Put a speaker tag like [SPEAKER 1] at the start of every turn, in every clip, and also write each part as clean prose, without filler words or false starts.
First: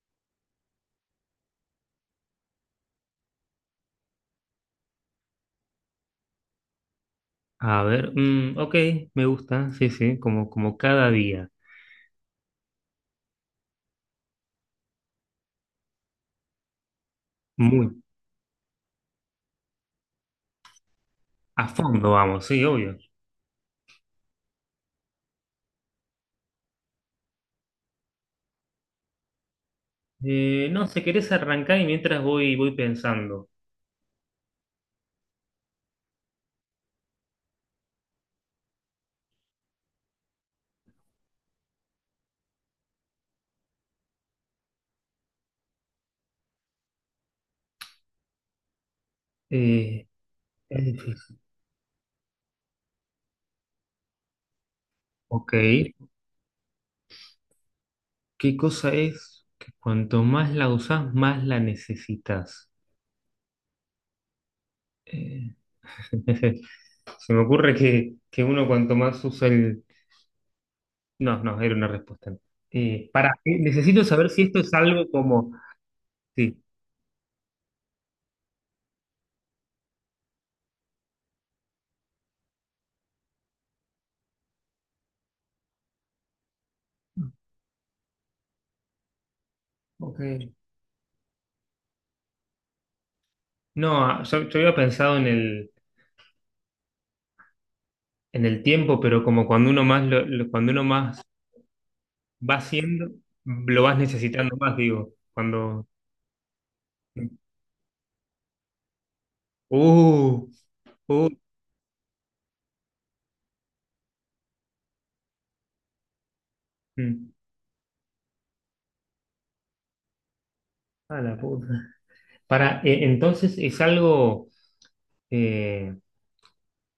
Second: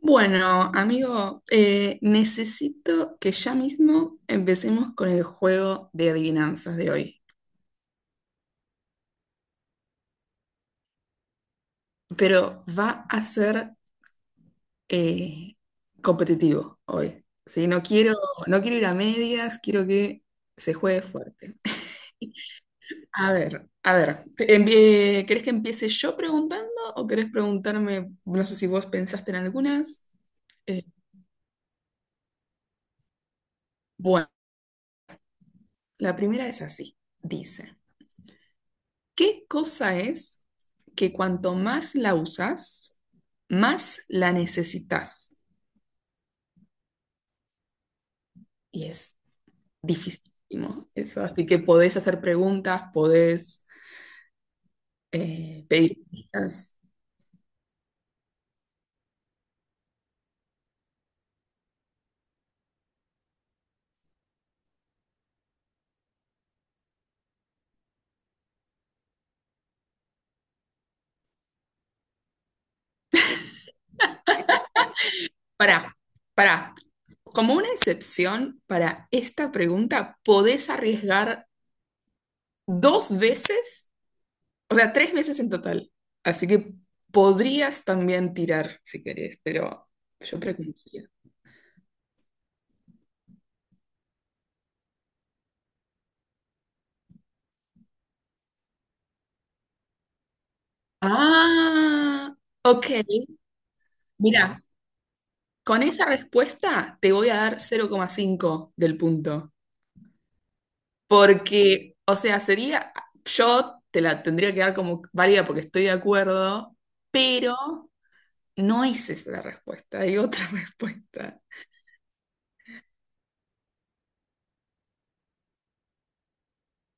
[SPEAKER 1] Bueno, amigo, necesito que ya mismo empecemos con el juego de adivinanzas de hoy,
[SPEAKER 2] A ver, ok, me gusta, sí, sí, como cada día.
[SPEAKER 1] pero va a ser eh, competitivo hoy, ¿sí? No
[SPEAKER 2] Muy
[SPEAKER 1] quiero, no quiero ir a medias, quiero que se juegue fuerte.
[SPEAKER 2] a fondo vamos, sí, obvio.
[SPEAKER 1] A ver, ¿querés que empiece yo preguntando o querés preguntarme? No sé si vos pensaste en algunas. Eh,
[SPEAKER 2] No, si querés arrancar y mientras voy pensando.
[SPEAKER 1] bueno, la primera es así, dice. ¿Qué cosa es que cuanto más la usas, más la necesitas? Y es
[SPEAKER 2] Eh, es
[SPEAKER 1] dificilísimo eso,
[SPEAKER 2] difícil.
[SPEAKER 1] así que podés hacer preguntas, podés
[SPEAKER 2] Ok,
[SPEAKER 1] pedir pistas.
[SPEAKER 2] ¿qué cosa es que cuanto más la usás, más la necesitas? Eh, se me ocurre que uno cuanto más usa el... No, no, era una respuesta. No. Pará, necesito saber si esto es algo como...
[SPEAKER 1] Pará, pará.
[SPEAKER 2] Sí.
[SPEAKER 1] Como una excepción para esta pregunta, podés arriesgar dos veces, o sea, tres veces en total. Así que podrías también tirar si querés, pero yo
[SPEAKER 2] Ok.
[SPEAKER 1] preguntaría.
[SPEAKER 2] No, yo había pensado en el tiempo, pero como cuando uno más cuando uno más
[SPEAKER 1] Ah,
[SPEAKER 2] va
[SPEAKER 1] ok.
[SPEAKER 2] haciendo, lo vas necesitando
[SPEAKER 1] Mira,
[SPEAKER 2] más, digo.
[SPEAKER 1] con
[SPEAKER 2] Cuando.
[SPEAKER 1] esa respuesta te voy a dar 0,5 del punto,
[SPEAKER 2] Uh, uh,
[SPEAKER 1] porque, o sea, sería, yo te la tendría que dar como válida porque estoy de acuerdo,
[SPEAKER 2] mm,
[SPEAKER 1] pero no es esa la respuesta, hay otra
[SPEAKER 2] a la
[SPEAKER 1] respuesta.
[SPEAKER 2] puta. Para, entonces, ¿es algo eh,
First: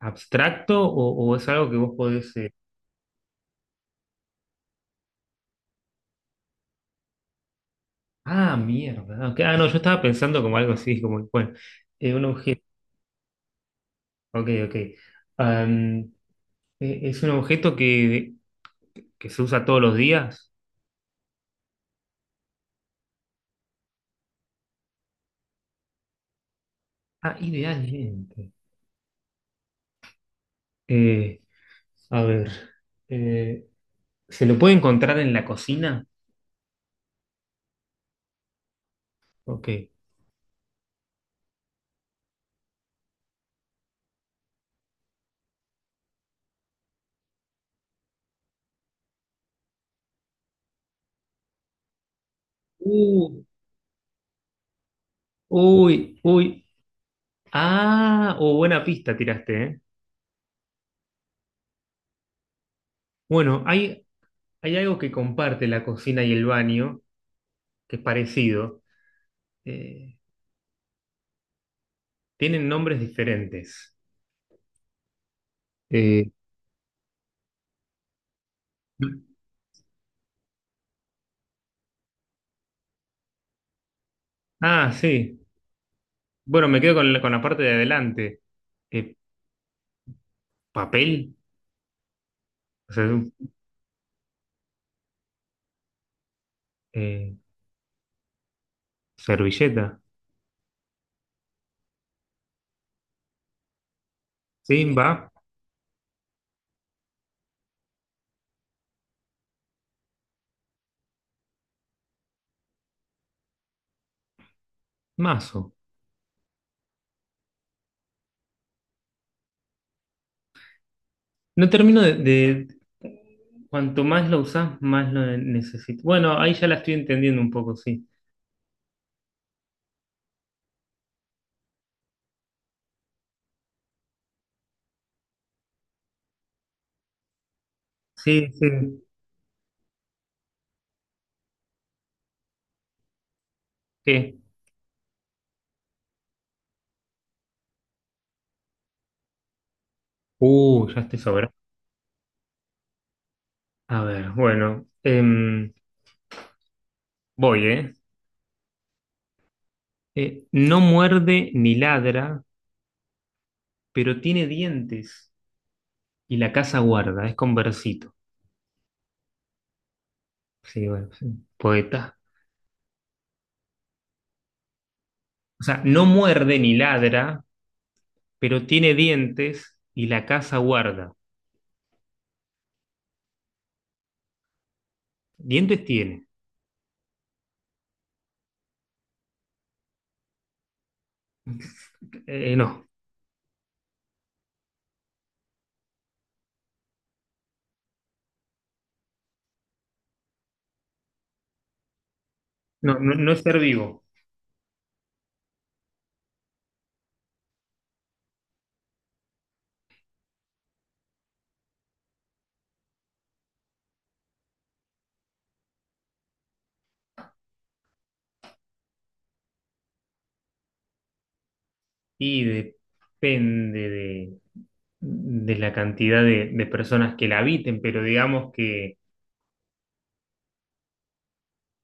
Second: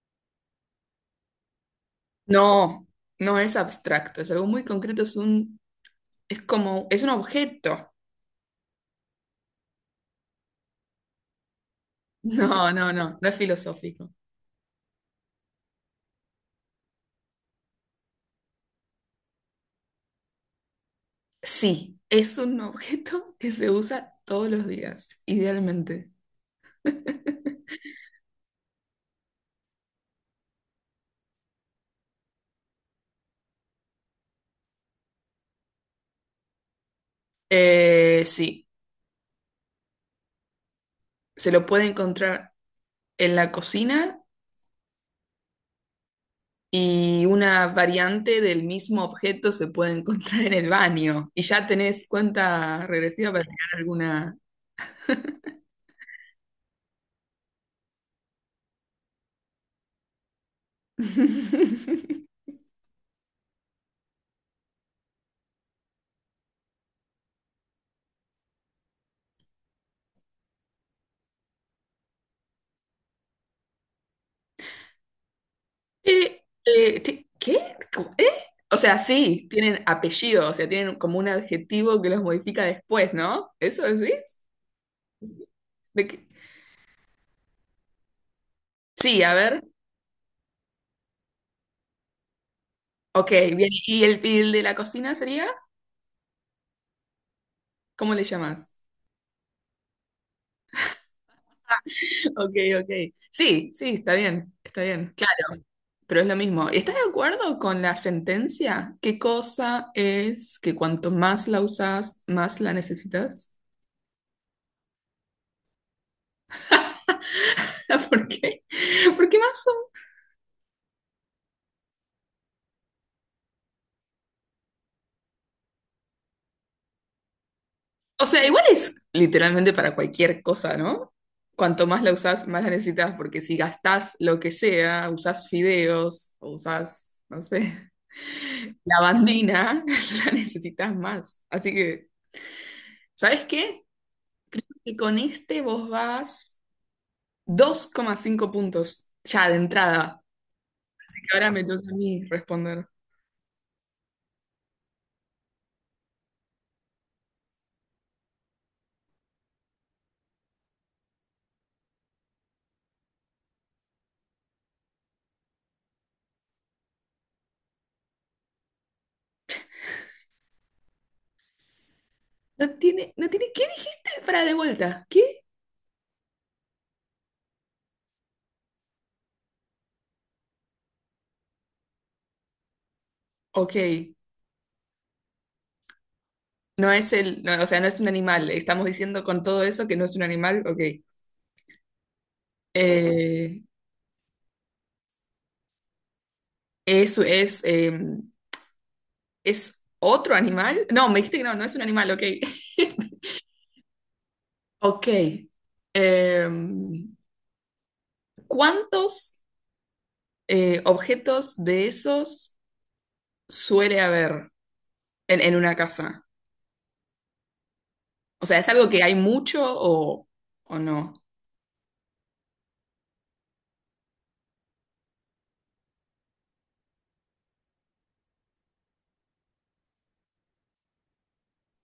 [SPEAKER 2] abstracto o es algo que vos podés.
[SPEAKER 1] No, no es abstracto, es algo muy concreto, es como, es un objeto.
[SPEAKER 2] Ah, mierda. Ok, ah, no, yo estaba pensando como algo así, como, bueno, un objeto.
[SPEAKER 1] No, no, no, no es filosófico.
[SPEAKER 2] Ok, ok. Am, es un objeto que se usa todos los días.
[SPEAKER 1] Sí, es un objeto que se usa todos los días, idealmente.
[SPEAKER 2] Ah, idealmente. eh, A ver, eh, ¿se lo puede encontrar en la cocina?
[SPEAKER 1] Sí.
[SPEAKER 2] Ok.
[SPEAKER 1] Se lo puede encontrar en la cocina, y una variante del mismo objeto se puede encontrar en el baño. Y ya tenés cuenta regresiva
[SPEAKER 2] Uh,
[SPEAKER 1] para tirar alguna.
[SPEAKER 2] uy, uy. Ah, oh, buena pista tiraste, ¿eh? Bueno, hay algo que comparte la cocina y el baño, que es parecido. Eh, Tienen nombres diferentes. Eh,
[SPEAKER 1] ¿Qué? ¿Cómo? ¿Eh? O sea, sí, tienen apellido, o sea, tienen como un adjetivo que los modifica después, ¿no? ¿Eso decís?
[SPEAKER 2] ah, sí.
[SPEAKER 1] ¿De qué?
[SPEAKER 2] Bueno, me quedo con la parte de adelante. Eh,
[SPEAKER 1] Sí, a ver.
[SPEAKER 2] Papel, o sea,
[SPEAKER 1] Ok, bien. ¿Y el de la cocina sería?
[SPEAKER 2] eh,
[SPEAKER 1] ¿Cómo le llamás?
[SPEAKER 2] servilleta.
[SPEAKER 1] Ok, ok. Sí, sí,
[SPEAKER 2] Sí,
[SPEAKER 1] está
[SPEAKER 2] va,
[SPEAKER 1] bien, claro, pero es lo mismo. ¿Estás de acuerdo con la sentencia? ¿Qué cosa es que cuanto más la usas, más la necesitas?
[SPEAKER 2] mazo.
[SPEAKER 1] ¿Por qué? ¿Por qué más?
[SPEAKER 2] No termino cuanto más lo usás, más lo necesito. Bueno, ahí ya la estoy entendiendo un poco, sí.
[SPEAKER 1] O sea, igual es literalmente para cualquier cosa, ¿no? Cuanto más la usas, más la necesitas, porque si gastás lo que sea, usás fideos o usás, no sé,
[SPEAKER 2] Sí, sí.
[SPEAKER 1] lavandina, la necesitas más. Así que, ¿sabes qué?
[SPEAKER 2] ¿Qué?
[SPEAKER 1] Y con este vos vas 2,5 puntos ya de entrada.
[SPEAKER 2] Ya estoy
[SPEAKER 1] Así que ahora
[SPEAKER 2] sobrado.
[SPEAKER 1] me toca a mí responder.
[SPEAKER 2] A ver, bueno, voy, ¿eh? No muerde ni ladra, pero tiene dientes y la casa guarda, es conversito. Sí, bueno, sí, poeta.
[SPEAKER 1] No tiene, no tiene, ¿qué dijiste para de vuelta? ¿Qué?
[SPEAKER 2] O sea, no muerde ni ladra, pero tiene dientes y la casa guarda.
[SPEAKER 1] Ok.
[SPEAKER 2] ¿Dientes tiene?
[SPEAKER 1] No es el, no, o sea, no es un animal. Estamos diciendo con todo eso que no es un animal. Ok.
[SPEAKER 2] No,
[SPEAKER 1] Eh, es, es, eh, ¿Es otro animal? No, me dijiste que no, no es un animal. Ok.
[SPEAKER 2] no, no, no es ser vivo.
[SPEAKER 1] Ok. Em, ¿Cuántos objetos de esos suele haber en una casa? O sea, ¿es algo que hay mucho o no?
[SPEAKER 2] Y depende de la cantidad de personas que la habiten, pero digamos que,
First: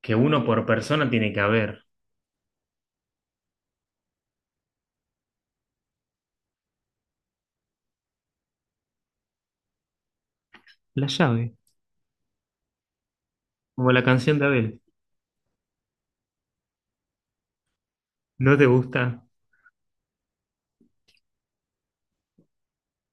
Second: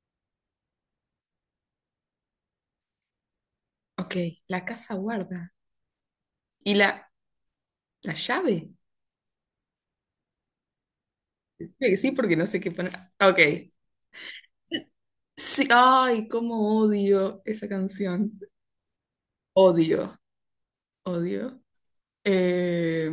[SPEAKER 2] que uno por persona tiene que haber.
[SPEAKER 1] Ok, la casa guarda. ¿Y la llave?
[SPEAKER 2] La llave,
[SPEAKER 1] Creo que sí, porque no sé qué poner. Ok.
[SPEAKER 2] como la canción de Abel.
[SPEAKER 1] Sí, ay, cómo odio esa canción.
[SPEAKER 2] ¿No te gusta?
[SPEAKER 1] Odio, odio. Eh,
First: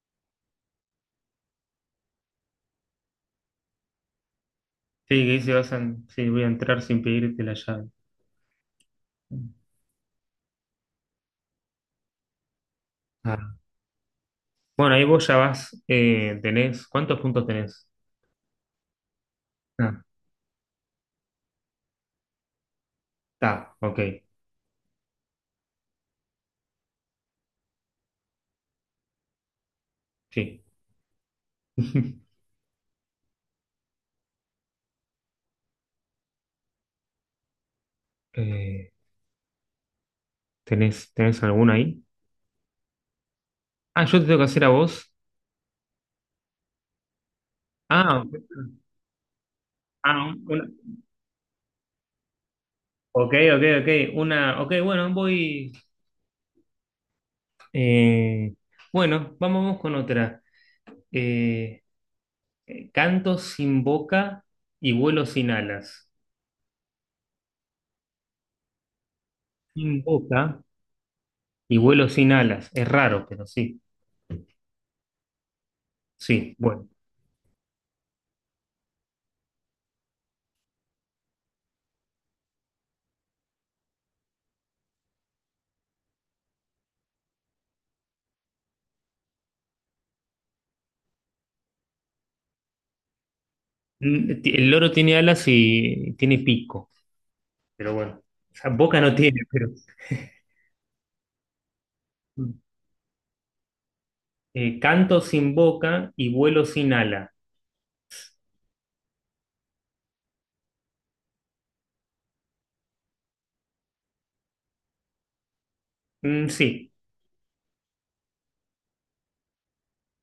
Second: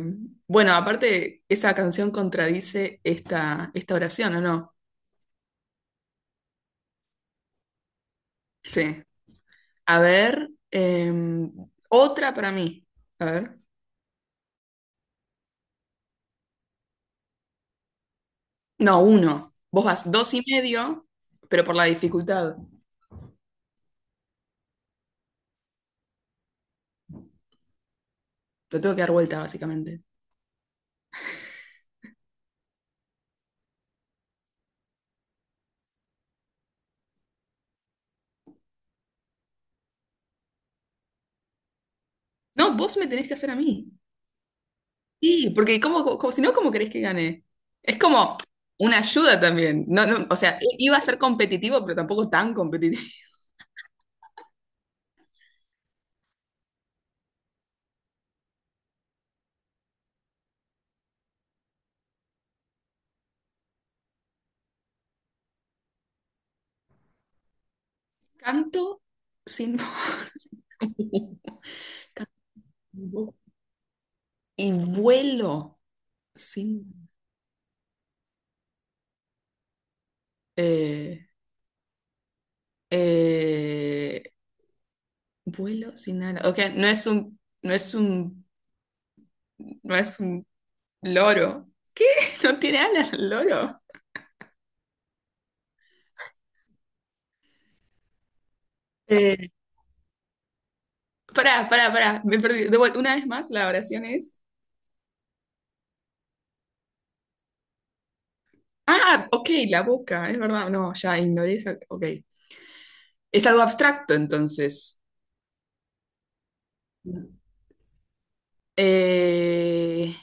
[SPEAKER 1] bueno, aparte, esa canción contradice esta oración, ¿o no?
[SPEAKER 2] Sí, que dice, sí, voy a entrar sin pedirte la llave.
[SPEAKER 1] Sí. A ver, em, otra para mí. A
[SPEAKER 2] Ah.
[SPEAKER 1] ver.
[SPEAKER 2] Bueno, ahí vos ya tenés, ¿cuántos puntos tenés?
[SPEAKER 1] No, uno. Vos
[SPEAKER 2] Ah,
[SPEAKER 1] vas dos y medio, pero por la dificultad.
[SPEAKER 2] está, ok,
[SPEAKER 1] Lo tengo que dar vuelta, básicamente.
[SPEAKER 2] sí. Eh, ¿tenés alguna ahí?
[SPEAKER 1] No, vos me tenés que hacer a mí.
[SPEAKER 2] Ah, yo te tengo que hacer a vos.
[SPEAKER 1] Sí, porque si no, ¿cómo querés que gane? Es
[SPEAKER 2] Ah,
[SPEAKER 1] como una ayuda también. No, no,
[SPEAKER 2] ah,
[SPEAKER 1] o sea,
[SPEAKER 2] una,
[SPEAKER 1] iba a ser competitivo, pero tampoco tan competitivo.
[SPEAKER 2] ok, ok, ok, una, ok, bueno, voy. Eh, bueno, vamos, vamos con otra. Eh, Canto sin boca y vuelo sin alas.
[SPEAKER 1] Canto sin
[SPEAKER 2] Sin
[SPEAKER 1] voz.
[SPEAKER 2] boca
[SPEAKER 1] Canto
[SPEAKER 2] y vuelo sin alas. Es
[SPEAKER 1] sin
[SPEAKER 2] raro,
[SPEAKER 1] voz.
[SPEAKER 2] pero sí.
[SPEAKER 1] Y vuelo
[SPEAKER 2] Sí, bueno.
[SPEAKER 1] sin... eh, eh, vuelo sin alas. Ok, no es un... No es un... No es un loro. No tiene alas el loro.
[SPEAKER 2] El loro tiene alas y tiene pico, pero bueno. O sea, boca no tiene,
[SPEAKER 1] Eh,
[SPEAKER 2] pero...
[SPEAKER 1] Pará, pará, pará. Me
[SPEAKER 2] Mm.
[SPEAKER 1] perdí. Una vez más, la oración es...
[SPEAKER 2] Canto sin boca y vuelo sin ala.
[SPEAKER 1] Ah, ok, la boca, es verdad. No, ya ignoré esa. Ok. Es algo abstracto, entonces.
[SPEAKER 2] Mm, sí.
[SPEAKER 1] Eh,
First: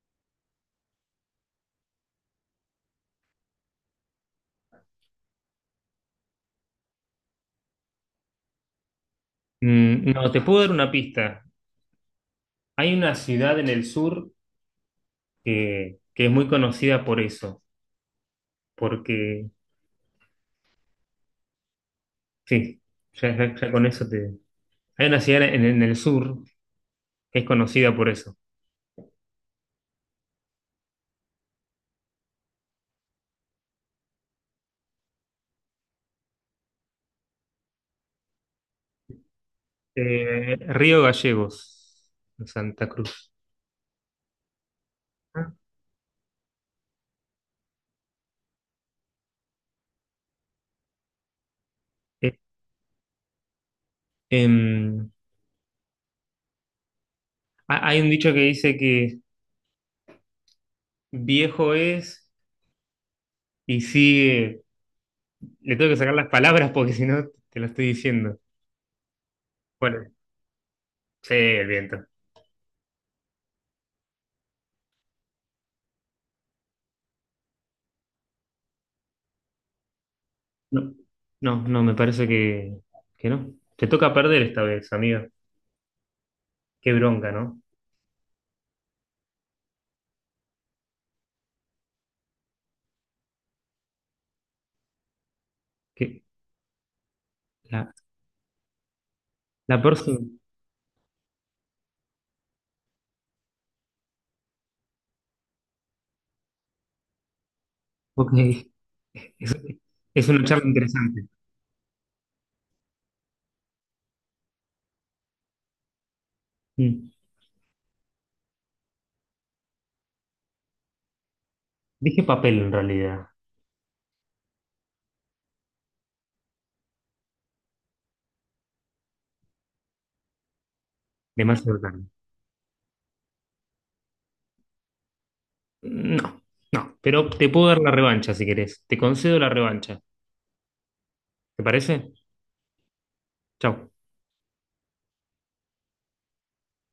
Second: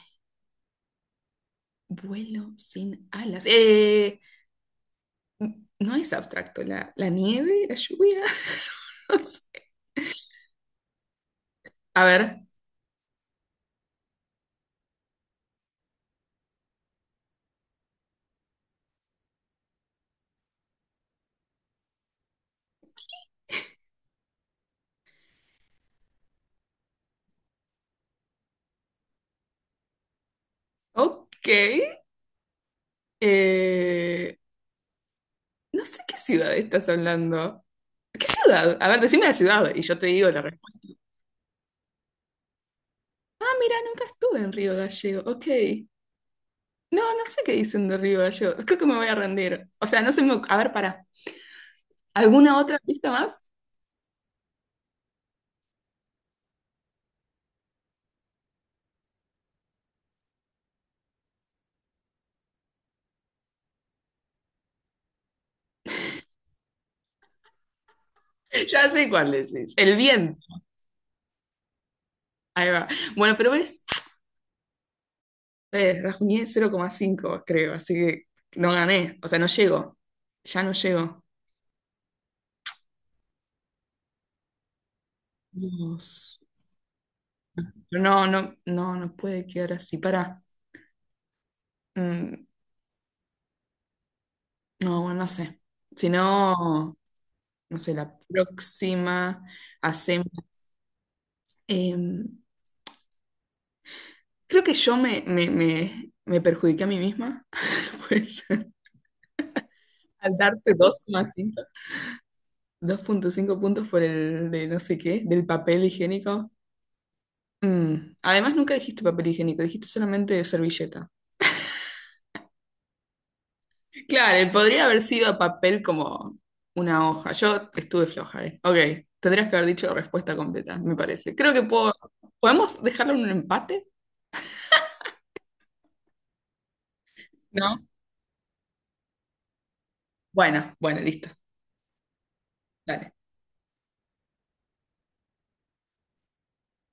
[SPEAKER 1] Vuelo sin alas. No es abstracto. La nieve, la lluvia. No sé.
[SPEAKER 2] No, te puedo dar una pista.
[SPEAKER 1] A ver.
[SPEAKER 2] Hay una ciudad en el sur que es muy conocida por eso porque sí, ya con eso te... Hay una ciudad en el sur que es conocida por eso.
[SPEAKER 1] Ok. Eh, no sé qué ciudad estás hablando. ¿Qué ciudad? A ver, decime la ciudad y yo te digo la respuesta.
[SPEAKER 2] Río Gallegos, en Santa Cruz.
[SPEAKER 1] Ah, mira, nunca estuve en Río Gallego. Ok.
[SPEAKER 2] Ah.
[SPEAKER 1] No, no sé qué dicen de Río Gallego. Creo que me voy a rendir. O sea, no sé. A ver, pará.
[SPEAKER 2] Eh,
[SPEAKER 1] ¿Alguna otra pista más?
[SPEAKER 2] em, Hay un dicho que dice que viejo es y sigue... Le tengo que sacar las palabras porque si no te lo estoy diciendo.
[SPEAKER 1] Ya sé cuál decís. El
[SPEAKER 2] Bueno,
[SPEAKER 1] viento.
[SPEAKER 2] sí, el viento.
[SPEAKER 1] Ahí va. Bueno, pero ves, rajuñé 0,5 creo, así que no gané. O sea, no llego. Ya no
[SPEAKER 2] No,
[SPEAKER 1] llego.
[SPEAKER 2] no, no, me parece que no. Te toca perder esta vez, amigo.
[SPEAKER 1] Dios.
[SPEAKER 2] Qué bronca, ¿no?
[SPEAKER 1] No, no, no, no puede quedar así. Para. No, bueno, no sé. Si
[SPEAKER 2] Que
[SPEAKER 1] no, no
[SPEAKER 2] la,
[SPEAKER 1] sé, la próxima
[SPEAKER 2] la próxima...
[SPEAKER 1] hacemos. em, creo que yo me perjudiqué a mí misma.
[SPEAKER 2] Ok,
[SPEAKER 1] Pues,
[SPEAKER 2] es es
[SPEAKER 1] al
[SPEAKER 2] una charla
[SPEAKER 1] darte
[SPEAKER 2] interesante.
[SPEAKER 1] 2.5 puntos por el de no sé qué, del papel higiénico.
[SPEAKER 2] Mm.
[SPEAKER 1] Mm. Además, nunca dijiste papel higiénico, dijiste solamente servilleta.
[SPEAKER 2] Dije papel en realidad.
[SPEAKER 1] Claro, él podría haber sido papel como una hoja. Yo estuve floja, eh. Ok, tendrías que haber dicho la respuesta completa, me parece. Creo que
[SPEAKER 2] Demasiado
[SPEAKER 1] puedo...
[SPEAKER 2] tarde.
[SPEAKER 1] ¿Podemos dejarlo en un empate?
[SPEAKER 2] No, no. Pero te puedo dar
[SPEAKER 1] ¿No?
[SPEAKER 2] la revancha si querés. Te concedo la revancha.
[SPEAKER 1] Bueno, bueno, listo.
[SPEAKER 2] ¿Te parece?
[SPEAKER 1] Dale.
[SPEAKER 2] Chau.